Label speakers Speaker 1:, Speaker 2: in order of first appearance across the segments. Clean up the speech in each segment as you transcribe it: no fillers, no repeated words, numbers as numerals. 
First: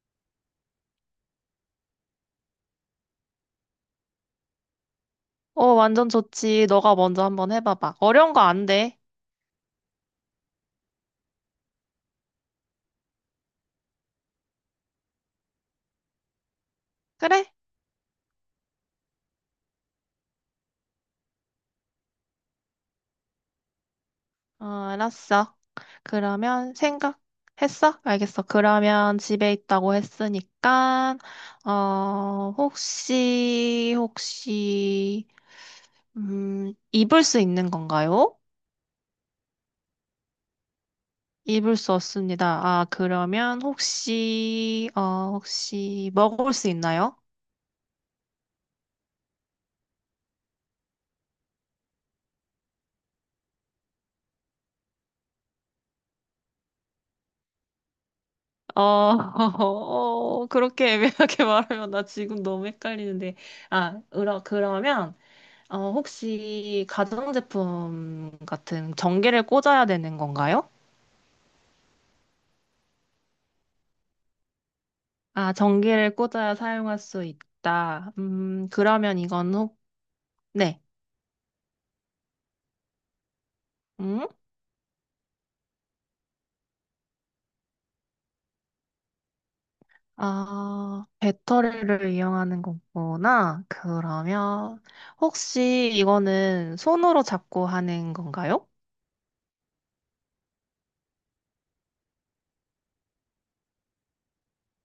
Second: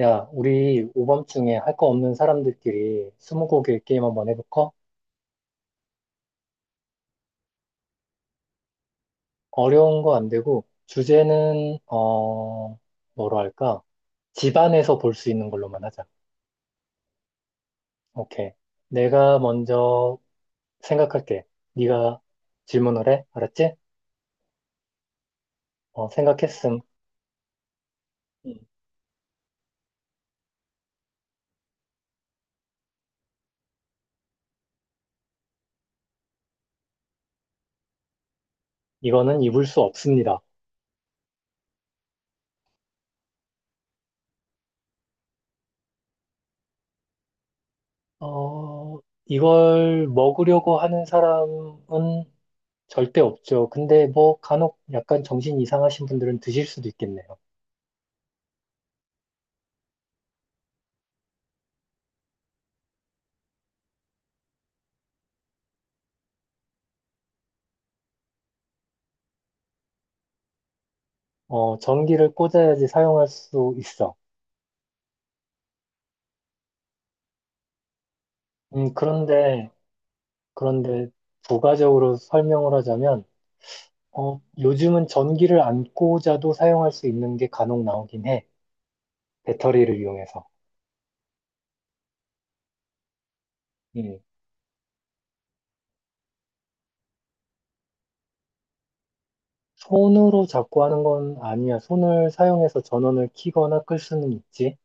Speaker 1: 야, 우리 오밤중에 할 거 없는 사람들끼리 스무고개 게임 한번 해볼까?
Speaker 2: 어, 완전 좋지. 너가 먼저 한번 해봐봐. 어려운 거 안 돼.
Speaker 1: 어려운 거 안 되고, 주제는, 뭐로 할까? 집안에서 볼 수 있는 걸로만 하자.
Speaker 2: 그래?
Speaker 1: 오케이. 내가 먼저 생각할게. 네가 질문을 해. 알았지?
Speaker 2: 어, 알았어. 그러면
Speaker 1: 생각했음.
Speaker 2: 생각했어? 알겠어.
Speaker 1: 음.
Speaker 2: 그러면 집에 있다고 했으니까, 혹시, 입을 수 있는 건가요?
Speaker 1: 이거는 입을 수 없습니다.
Speaker 2: 입을 수 없습니다. 아, 그러면 혹시 먹을 수 있나요?
Speaker 1: 어, 이걸 먹으려고 하는 사람은 절대 없죠. 근데 뭐 간혹 약간 정신 이상하신 분들은 드실 수도 있겠네요.
Speaker 2: 어, 그렇게 애매하게 말하면 나 지금 너무 헷갈리는데. 아, 그러면, 혹시 가전제품 같은 전기를 꽂아야 되는 건가요?
Speaker 1: 전기를 꽂아야지 사용할 수 있어.
Speaker 2: 아, 전기를 꽂아야 사용할 수 있다.
Speaker 1: 음,
Speaker 2: 그러면 이건
Speaker 1: 그런데,
Speaker 2: 네.
Speaker 1: 그런데, 부가적으로 설명을 하자면,
Speaker 2: 음?
Speaker 1: 요즘은 전기를 안 꽂아도 사용할 수 있는 게 간혹 나오긴 해. 배터리를 이용해서.
Speaker 2: 아, 배터리를 이용하는 거구나.
Speaker 1: 음,
Speaker 2: 그러면, 혹시 이거는 손으로 잡고 하는 건가요?
Speaker 1: 손으로 잡고 하는 건 아니야. 손을 사용해서 전원을 켜거나 끌 수는 있지.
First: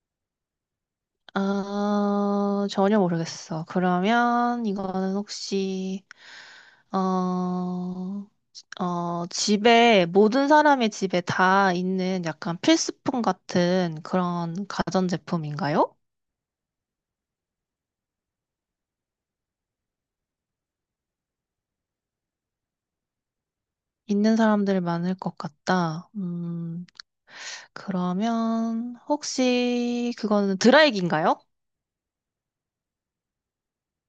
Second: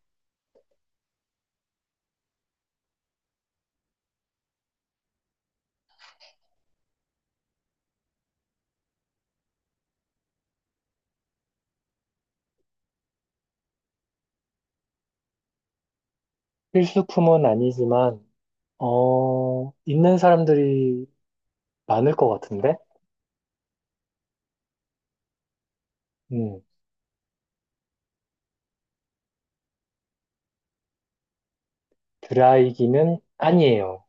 Speaker 2: 아, 전혀 모르겠어. 그러면 이거는 혹시 어, 집에 모든 사람의 집에 다 있는 약간 필수품 같은 그런 가전제품인가요?
Speaker 1: 필수품은 아니지만, 있는 사람들이 많을 것 같은데?
Speaker 2: 있는 사람들 많을 것 같다.
Speaker 1: 음,
Speaker 2: 그러면 혹시 그거는 드라이기인가요?
Speaker 1: 드라이기는 아니에요.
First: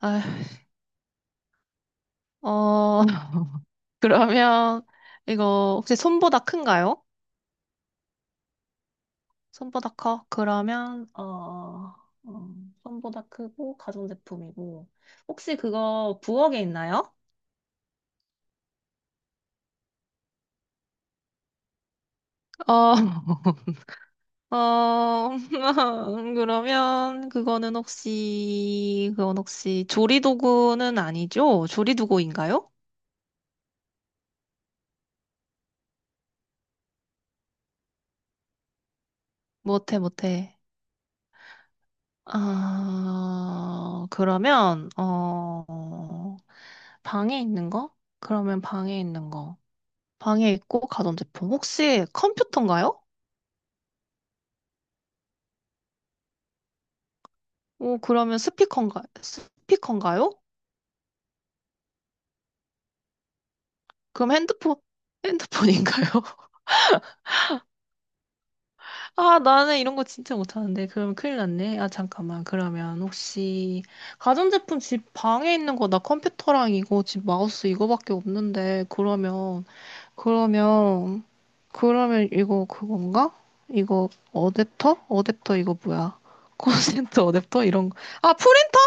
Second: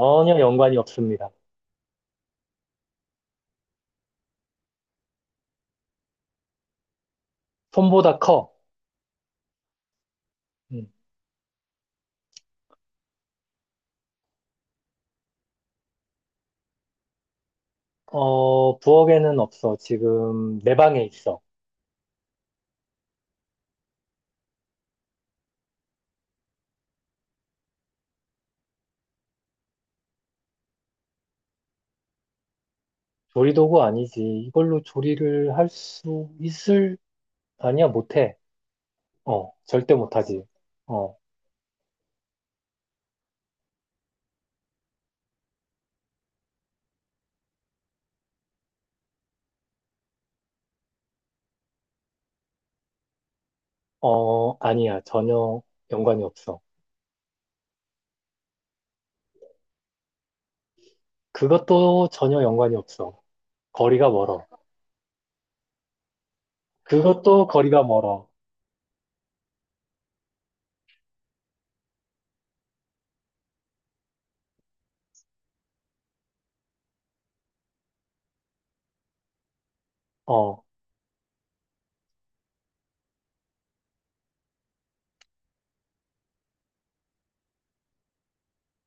Speaker 2: 아,
Speaker 1: 연관이 없습니다.
Speaker 2: 어, 그러면 이거 혹시 손보다 큰가요?
Speaker 1: 손보다 커.
Speaker 2: 손보다 커?
Speaker 1: 음.
Speaker 2: 그러면 어, 손보다 크고 가전제품이고 혹시 그거 부엌에 있나요?
Speaker 1: 부엌에는 없어. 지금 내 방에 있어.
Speaker 2: 어, 어, 그러면 그건 혹시 조리도구는 아니죠? 조리도구인가요?
Speaker 1: 조리도구 아니지. 이걸로 조리를 할 수 있을? 아니야, 못해. 절대
Speaker 2: 못해,
Speaker 1: 못하지.
Speaker 2: 못해.
Speaker 1: 어,
Speaker 2: 아, 그러면, 방에 있는 거? 그러면 방에 있는 거. 방에 있고 가전제품. 혹시 컴퓨터인가요?
Speaker 1: 아니야. 전혀 연관이 없어.
Speaker 2: 오, 그러면 스피커인가요?
Speaker 1: 그것도 전혀 연관이 없어. 거리가
Speaker 2: 그럼
Speaker 1: 멀어.
Speaker 2: 핸드폰인가요?
Speaker 1: 그것도 거리가 멀어.
Speaker 2: 아, 나는 이런 거 진짜 못하는데. 그럼 큰일 났네. 아, 잠깐만. 그러면 혹시, 가전제품 집 방에 있는 거, 나 컴퓨터랑 이거, 집 마우스 이거밖에 없는데.
Speaker 1: 어,
Speaker 2: 그러면, 그러면 이거 그건가? 이거 어댑터? 어댑터 이거 뭐야? 콘센트 어댑터? 이런 거. 아, 프린터?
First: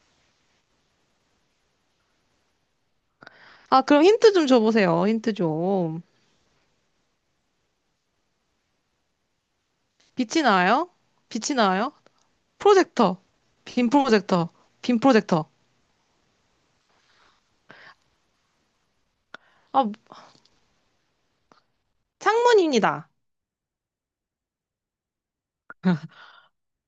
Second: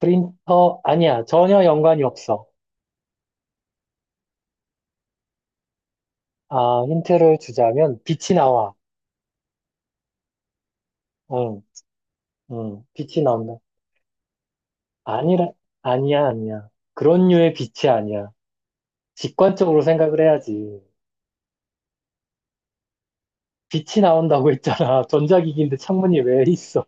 Speaker 1: 프린터? 아니야. 전혀 연관이 없어.
Speaker 2: 아, 그럼 힌트 좀 줘보세요. 힌트 좀.
Speaker 1: 아, 힌트를 주자면 빛이 나와.
Speaker 2: 빛이 나요? 빛이
Speaker 1: 응,
Speaker 2: 나요?
Speaker 1: 응, 빛이
Speaker 2: 프로젝터.
Speaker 1: 나온다.
Speaker 2: 빔 프로젝터. 빔
Speaker 1: 아니라,
Speaker 2: 프로젝터.
Speaker 1: 아니야, 아니야. 그런 류의 빛이 아니야. 직관적으로
Speaker 2: 아,
Speaker 1: 생각을 해야지.
Speaker 2: 창문입니다.
Speaker 1: 빛이 나온다고 했잖아. 전자기기인데 창문이 왜 있어?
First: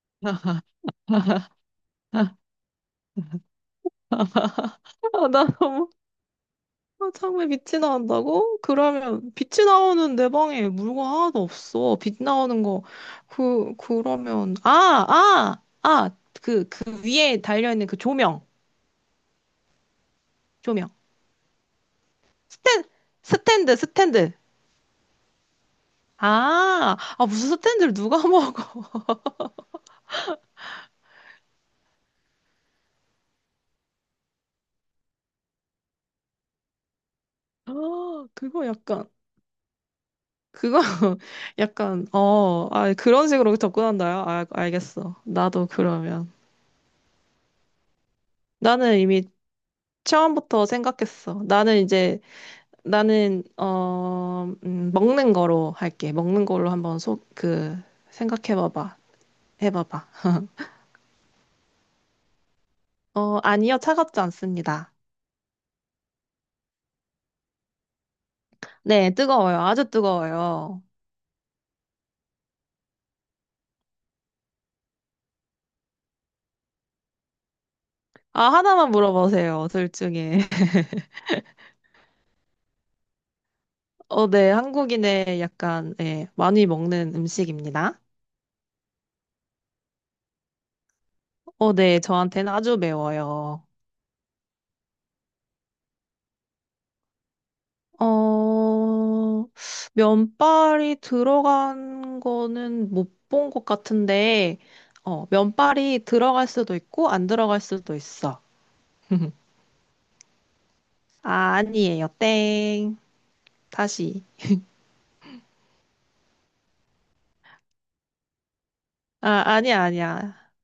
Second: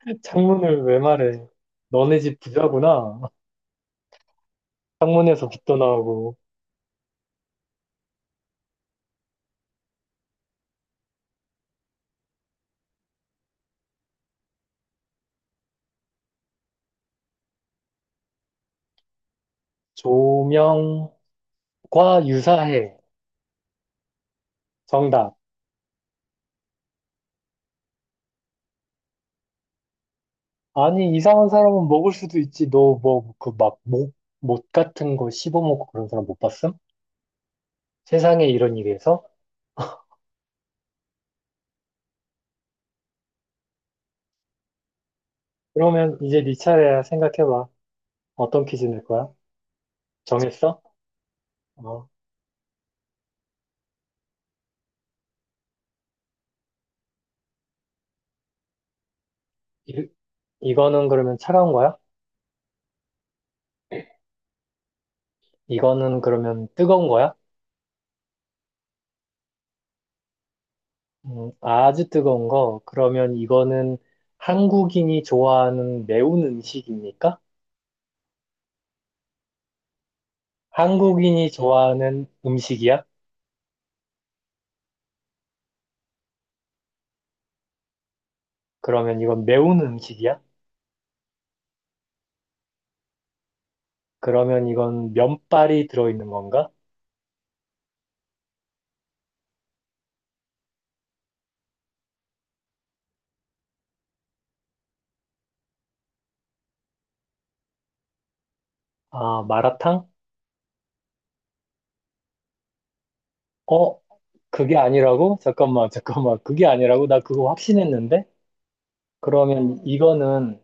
Speaker 1: 창문을 왜 말해? 너네 집 부자구나.
Speaker 2: 아,
Speaker 1: 창문에서 빛도 나오고.
Speaker 2: 창문에 빛이 나온다고? 그러면 빛이 나오는 내 방에 물건 하나도 없어. 빛 나오는 거. 그러면 아. 그 위에 달려 있는 그 조명. 조명.
Speaker 1: 조명과
Speaker 2: 스탠
Speaker 1: 유사해.
Speaker 2: 스탠드 스탠드.
Speaker 1: 정답.
Speaker 2: 아, 아 무슨 스탠드를 누가 먹어?
Speaker 1: 아니, 이상한 사람은 먹을 수도 있지. 너 뭐, 그 막, 못 같은 거 씹어먹고 그런 사람 못 봤음?
Speaker 2: 아,
Speaker 1: 세상에
Speaker 2: 그거
Speaker 1: 이런 일이
Speaker 2: 약간
Speaker 1: 있어?
Speaker 2: 그거 약간 그런 식으로 접근한다요? 아, 알겠어. 나도
Speaker 1: 그러면
Speaker 2: 그러면
Speaker 1: 이제 네 차례야. 생각해봐. 어떤 퀴즈
Speaker 2: 나는
Speaker 1: 낼
Speaker 2: 이미
Speaker 1: 거야?
Speaker 2: 처음부터
Speaker 1: 정했어?
Speaker 2: 생각했어.
Speaker 1: 어.
Speaker 2: 나는 먹는 거로 할게. 먹는 걸로 한번 속그 생각해봐봐.
Speaker 1: 이,
Speaker 2: 해봐봐.
Speaker 1: 이거는 그러면 차가운 거야?
Speaker 2: 어, 아니요, 차갑지 않습니다.
Speaker 1: 이거는 그러면 뜨거운 거야?
Speaker 2: 네, 뜨거워요. 아주 뜨거워요.
Speaker 1: 아주 뜨거운 거. 그러면 이거는 한국인이 좋아하는 매운 음식입니까?
Speaker 2: 아, 하나만 물어보세요. 둘 중에.
Speaker 1: 한국인이 좋아하는 음식이야?
Speaker 2: 어, 네, 한국인의 약간 예 많이 먹는 음식입니다.
Speaker 1: 그러면 이건 매운 음식이야?
Speaker 2: 어, 네, 저한테는 아주 매워요.
Speaker 1: 그러면 이건 면발이 들어있는 건가?
Speaker 2: 어, 면발이 들어간 거는 못 본 것 같은데, 면발이 들어갈 수도 있고, 안 들어갈 수도 있어.
Speaker 1: 아, 마라탕?
Speaker 2: 아, 아니에요. 땡.
Speaker 1: 어,
Speaker 2: 다시.
Speaker 1: 그게 아니라고? 잠깐만, 잠깐만. 그게 아니라고? 나 그거 확신했는데?
Speaker 2: 아,
Speaker 1: 그러면
Speaker 2: 아니야, 아니야.
Speaker 1: 이거는,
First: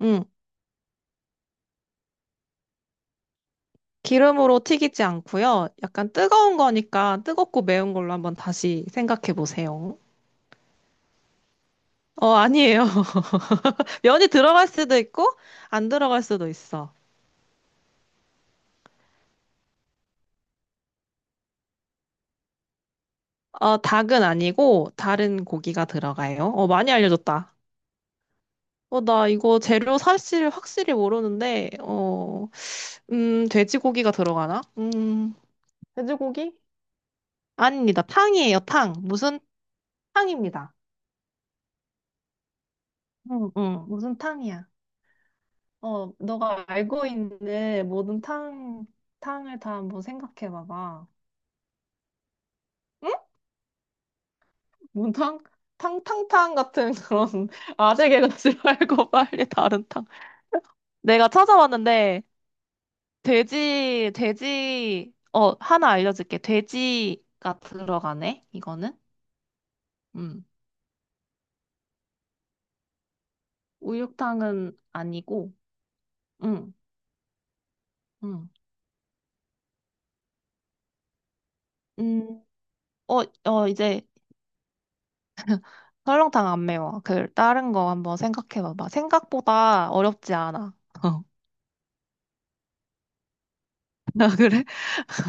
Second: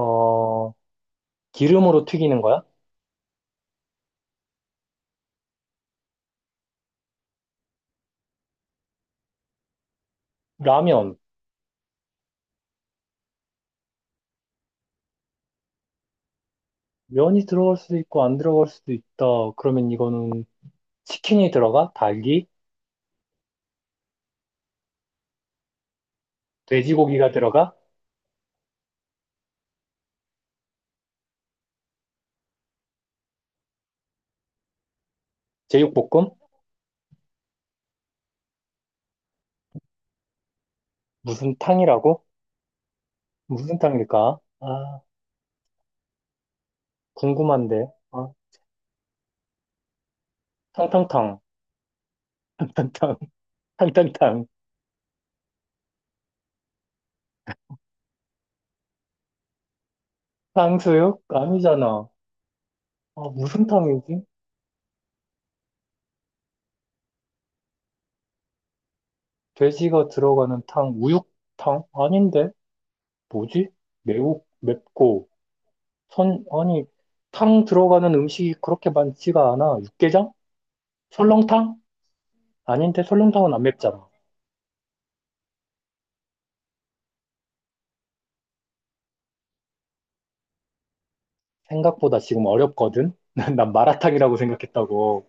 Speaker 2: 응.
Speaker 1: 기름으로 튀기는 거야?
Speaker 2: 기름으로 튀기지 않고요. 약간 뜨거운 거니까 뜨겁고 매운 걸로 한번 다시 생각해 보세요.
Speaker 1: 라면.
Speaker 2: 아니에요. 면이 들어갈 수도 있고, 안 들어갈 수도 있어.
Speaker 1: 면이 들어갈 수도 있고 안 들어갈 수도 있다. 그러면 이거는 치킨이 들어가? 닭이?
Speaker 2: 닭은 아니고 다른 고기가 들어가요. 많이
Speaker 1: 돼지고기가
Speaker 2: 알려줬다.
Speaker 1: 들어가?
Speaker 2: 나 이거 재료 사실 확실히 모르는데, 돼지고기가 들어가나?
Speaker 1: 제육볶음?
Speaker 2: 돼지고기? 아닙니다. 탕이에요, 탕. 무슨 탕입니다.
Speaker 1: 무슨 탕이라고?
Speaker 2: 응,
Speaker 1: 무슨
Speaker 2: 응. 무슨
Speaker 1: 탕일까?
Speaker 2: 탕이야?
Speaker 1: 아,
Speaker 2: 너가 알고
Speaker 1: 궁금한데.
Speaker 2: 있는 모든
Speaker 1: 아,
Speaker 2: 탕, 탕을 다 한번 생각해 봐봐.
Speaker 1: 탕탕탕.
Speaker 2: 응?
Speaker 1: 탕탕탕. 탕탕탕.
Speaker 2: 뭔 탕? 탕탕탕 같은 그런 아재 개그 싫어할 빨리 다른 탕.
Speaker 1: 탕수육?
Speaker 2: 내가
Speaker 1: 아니잖아.
Speaker 2: 찾아봤는데,
Speaker 1: 아, 무슨 탕이지?
Speaker 2: 하나 알려줄게. 돼지가 들어가네, 이거는.
Speaker 1: 돼지가
Speaker 2: 음.
Speaker 1: 들어가는 탕, 우육탕? 아닌데? 뭐지? 매우,
Speaker 2: 우육탕은
Speaker 1: 맵고,
Speaker 2: 아니고, 음,
Speaker 1: 아니, 탕 들어가는
Speaker 2: 음.
Speaker 1: 음식이 그렇게 많지가 않아. 육개장? 설렁탕?
Speaker 2: 음,
Speaker 1: 아닌데, 설렁탕은 안
Speaker 2: 이제
Speaker 1: 맵잖아.
Speaker 2: 설렁탕 안 매워. 다른 거 한번 생각해봐봐. 생각보다 어렵지 않아. 어.
Speaker 1: 생각보다 지금 어렵거든? 난
Speaker 2: 아,
Speaker 1: 마라탕이라고
Speaker 2: 그래?
Speaker 1: 생각했다고.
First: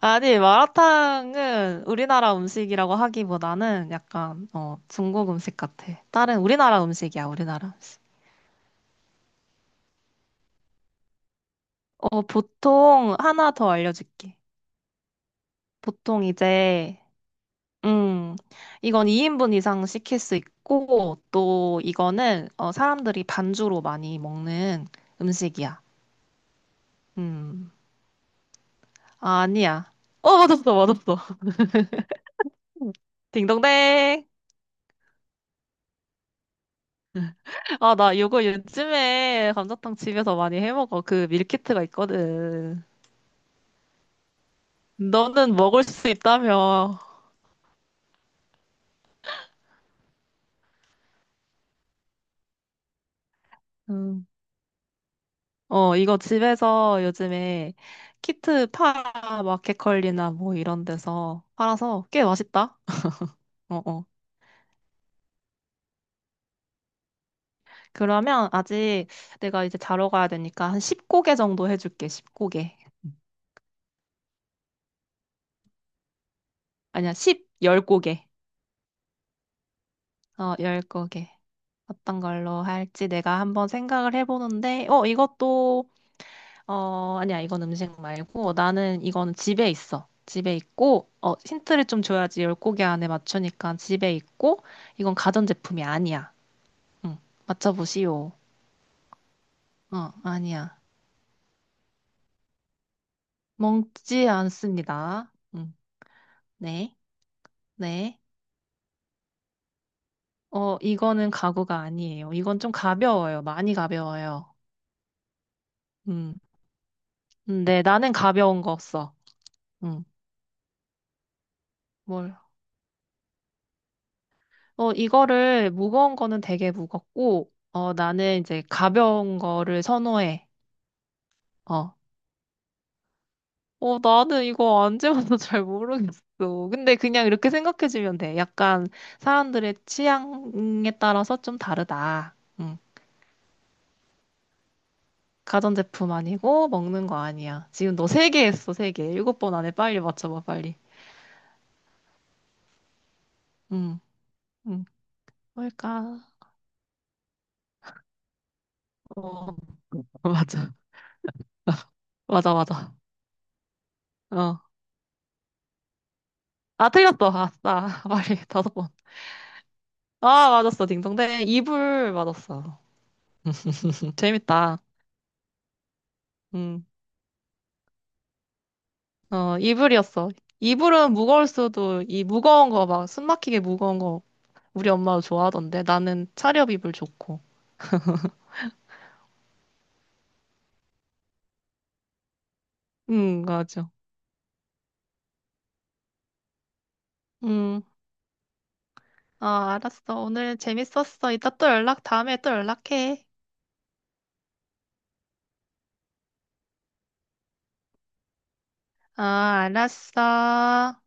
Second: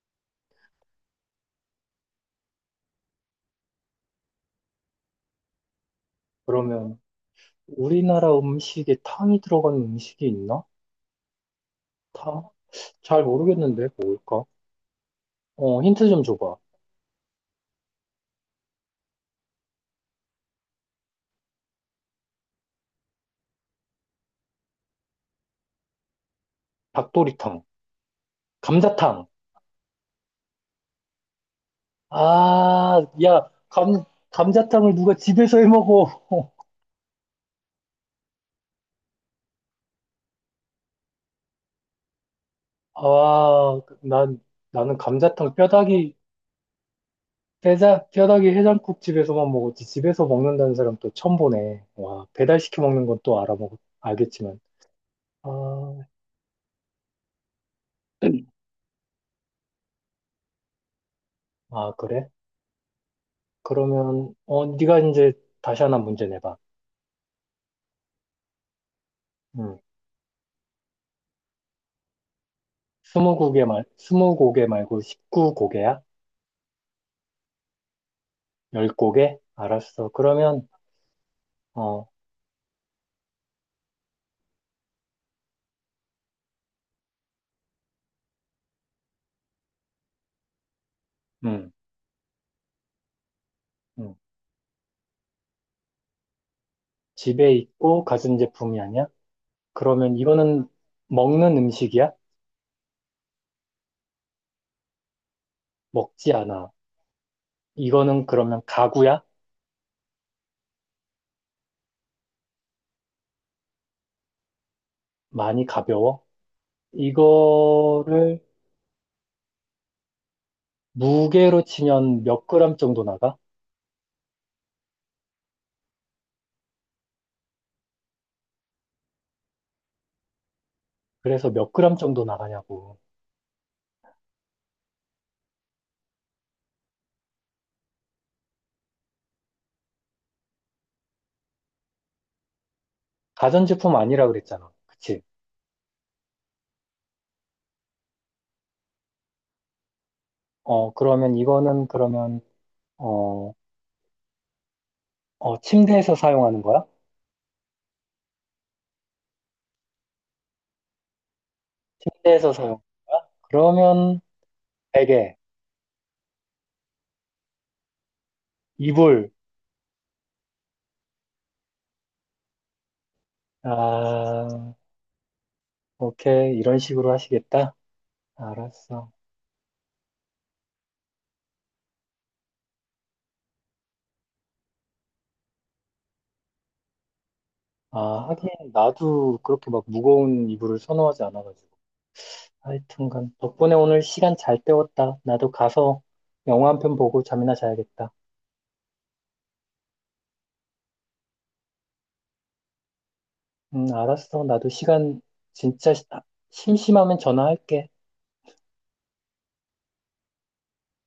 Speaker 2: 아니, 마라탕은 우리나라 음식이라고 하기보다는 약간, 중국 음식 같아. 다른 우리나라
Speaker 1: 그러면
Speaker 2: 음식이야, 우리나라 음식.
Speaker 1: 우리나라 음식에 탕이 들어가는 음식이 있나? 탕?
Speaker 2: 보통
Speaker 1: 잘
Speaker 2: 하나 더
Speaker 1: 모르겠는데
Speaker 2: 알려줄게.
Speaker 1: 뭘까? 힌트 좀
Speaker 2: 보통
Speaker 1: 줘봐.
Speaker 2: 이제 음, 이건 2인분 이상 시킬 수 있고, 또 이거는 사람들이 반주로 많이 먹는 음식이야.
Speaker 1: 닭도리탕,
Speaker 2: 음,
Speaker 1: 감자탕.
Speaker 2: 아, 아니야. 맞았어, 맞았어.
Speaker 1: 아, 야,
Speaker 2: 딩동댕.
Speaker 1: 감자탕을 누가 집에서 해 먹어?
Speaker 2: 아, 나 이거 요즘에 감자탕 집에서 많이 해 먹어. 그 밀키트가 있거든.
Speaker 1: 아, 난 나는 감자탕
Speaker 2: 너는 먹을 수
Speaker 1: 뼈다귀
Speaker 2: 있다며.
Speaker 1: 뼈다귀 해장국 집에서만 먹었지. 집에서 먹는다는 사람 또 처음 보네. 와, 배달시켜 먹는 건 또
Speaker 2: 음.
Speaker 1: 알겠지만. 아,
Speaker 2: 이거 집에서 요즘에 키트 파 마켓컬리나 뭐 이런 데서
Speaker 1: 아,
Speaker 2: 팔아서 꽤
Speaker 1: 그래?
Speaker 2: 맛있다. 어, 어.
Speaker 1: 그러면 네가 이제 다시 하나 문제 내봐.
Speaker 2: 그러면 아직 내가
Speaker 1: 응.
Speaker 2: 이제 자러 가야 되니까 한 10고개 정도 해줄게. 10고개.
Speaker 1: 20곡에 말고 19곡에야?
Speaker 2: 아니야, 10고개.
Speaker 1: 10곡에? 알았어. 그러면
Speaker 2: 10고개.
Speaker 1: 어
Speaker 2: 어떤 걸로 할지 내가 한번 생각을 해보는데, 아니야, 이건 음식 말고, 나는 이거는 집에 있어. 집에 있고,
Speaker 1: 음,
Speaker 2: 힌트를 좀 줘야지 10고개 안에 맞추니까 집에
Speaker 1: 음.
Speaker 2: 있고, 이건 가전제품이 아니야. 응,
Speaker 1: 집에 있고
Speaker 2: 맞춰보시오.
Speaker 1: 가전제품이 아니야?
Speaker 2: 어,
Speaker 1: 그러면 이거는
Speaker 2: 아니야.
Speaker 1: 먹는 음식이야?
Speaker 2: 먹지 않습니다. 응,
Speaker 1: 먹지 않아.
Speaker 2: 네, 네.
Speaker 1: 이거는 그러면 가구야?
Speaker 2: 이거는 가구가 아니에요. 이건 좀 가벼워요. 많이 가벼워요.
Speaker 1: 많이 가벼워?
Speaker 2: 음. 근데 나는
Speaker 1: 이거를
Speaker 2: 가벼운 거 없어. 음.
Speaker 1: 무게로 치면
Speaker 2: 뭘?
Speaker 1: 몇 그램 정도 나가?
Speaker 2: 이거를 무거운 거는 되게 무겁고, 나는 이제 가벼운 거를 선호해.
Speaker 1: 그래서 몇
Speaker 2: 어.
Speaker 1: 그램 정도 나가냐고.
Speaker 2: 나는 이거 안 재봐서 잘 모르겠어. 근데 그냥 이렇게 생각해주면 돼. 약간 사람들의 취향에 따라서 좀 다르다. 음.
Speaker 1: 가전제품 아니라 그랬잖아. 그치?
Speaker 2: 가전제품 아니고 먹는 거 아니야. 지금 너 세 개 했어, 세 개. 일곱 번 안에 빨리 맞춰봐, 빨리.
Speaker 1: 그러면 이거는 그러면 어,
Speaker 2: 음. 음.
Speaker 1: 침대에서
Speaker 2: 뭘까?
Speaker 1: 사용하는 거야?
Speaker 2: 어, 맞아.
Speaker 1: 침대에서
Speaker 2: 맞아,
Speaker 1: 사용하는
Speaker 2: 맞아.
Speaker 1: 거야? 그러면
Speaker 2: 어.
Speaker 1: 베개,
Speaker 2: 아, 틀렸어. 아싸. 빨리 다섯 번.
Speaker 1: 이불,
Speaker 2: 아, 맞았어. 딩동댕. 이불 맞았어.
Speaker 1: 아,
Speaker 2: 재밌다.
Speaker 1: 오케이. 이런
Speaker 2: 음.
Speaker 1: 식으로 하시겠다? 알았어.
Speaker 2: 이불이었어. 이불은 무거울 수도, 이 무거운 거 막, 숨 막히게 무거운 거 우리 엄마도 좋아하던데. 나는 차렵 이불 좋고.
Speaker 1: 아, 하긴 나도 그렇게 막 무거운 이불을 선호하지 않아가지고. 하여튼간 덕분에
Speaker 2: 맞아.
Speaker 1: 오늘 시간 잘 때웠다. 나도 가서 영화 한 편 보고 잠이나
Speaker 2: 음.
Speaker 1: 자야겠다.
Speaker 2: 아, 알았어. 오늘 재밌었어. 이따 다음에 또 연락해.
Speaker 1: 알았어. 나도 시간 진짜 심심하면 전화할게.
Speaker 2: 아, 알았어.